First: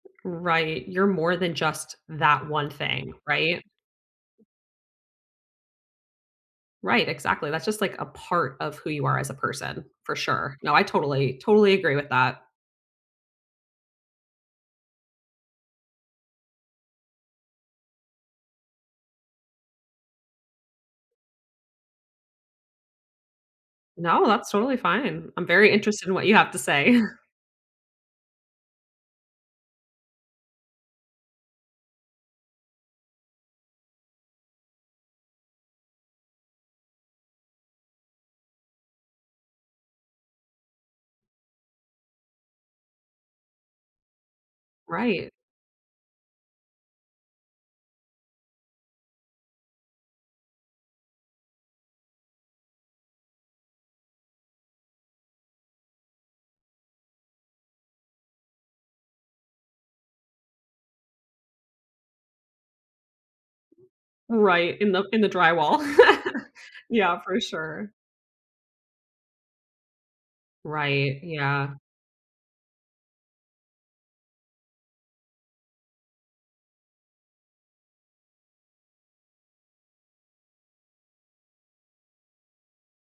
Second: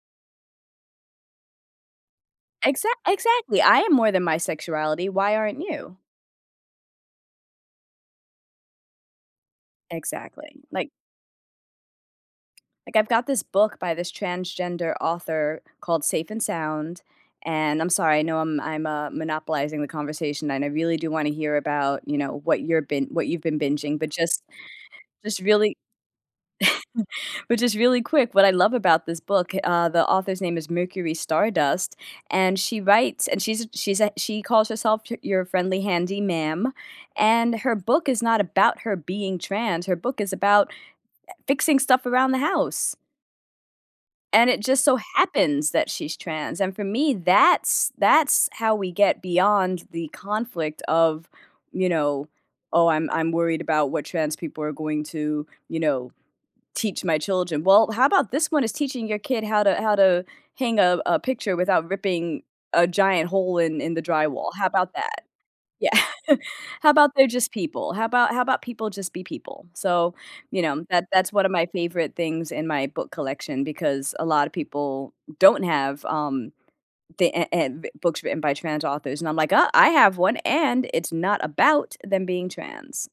Right, you're more than just that one Exact thing, exactly, right? I am more than my sexuality, why aren't you? Right, exactly, that's just, like, a part of who you are as a person. For sure. Exactly, No, I like totally, totally agree with that. like, I've got this book by this transgender author called Safe and Sound, and I'm sorry, I know, um, I'm, uh, monopolizing the conversation, and I really do wanna hear about, you know, what you're been what you've been binging, but No, just, that's totally fine. just I'm very really interested in what you have to say. but just really quick, what I love about this book, uh, the author's name is Mercury Stardust, and she writes and she's a she's a she calls herself y "your friendly handy ma'am," and her book is not about her being trans, her book is about, e fixing stuff around the house and it just so Right. happens that she's trans, and for me, that's that's how we get beyond the conflict of, you know, "Oh, I'm I'm worried about what trans people are going to, you know, teach my children." "Well, how about this one is teaching your kid how to how to hang a a picture without ripping a giant hole in in the drywall, how Right, in about the in that?" the drywall. Yeah. "How about Yeah, they're for just people? sure. How about how about people just be people?" So, you know, that Right, that's one of my yeah. favorite things in my book collection because a lotta people don't have, um, the eh em books written by trans authors, and I'm like, "Uh, I have one, and it's not about them being trans."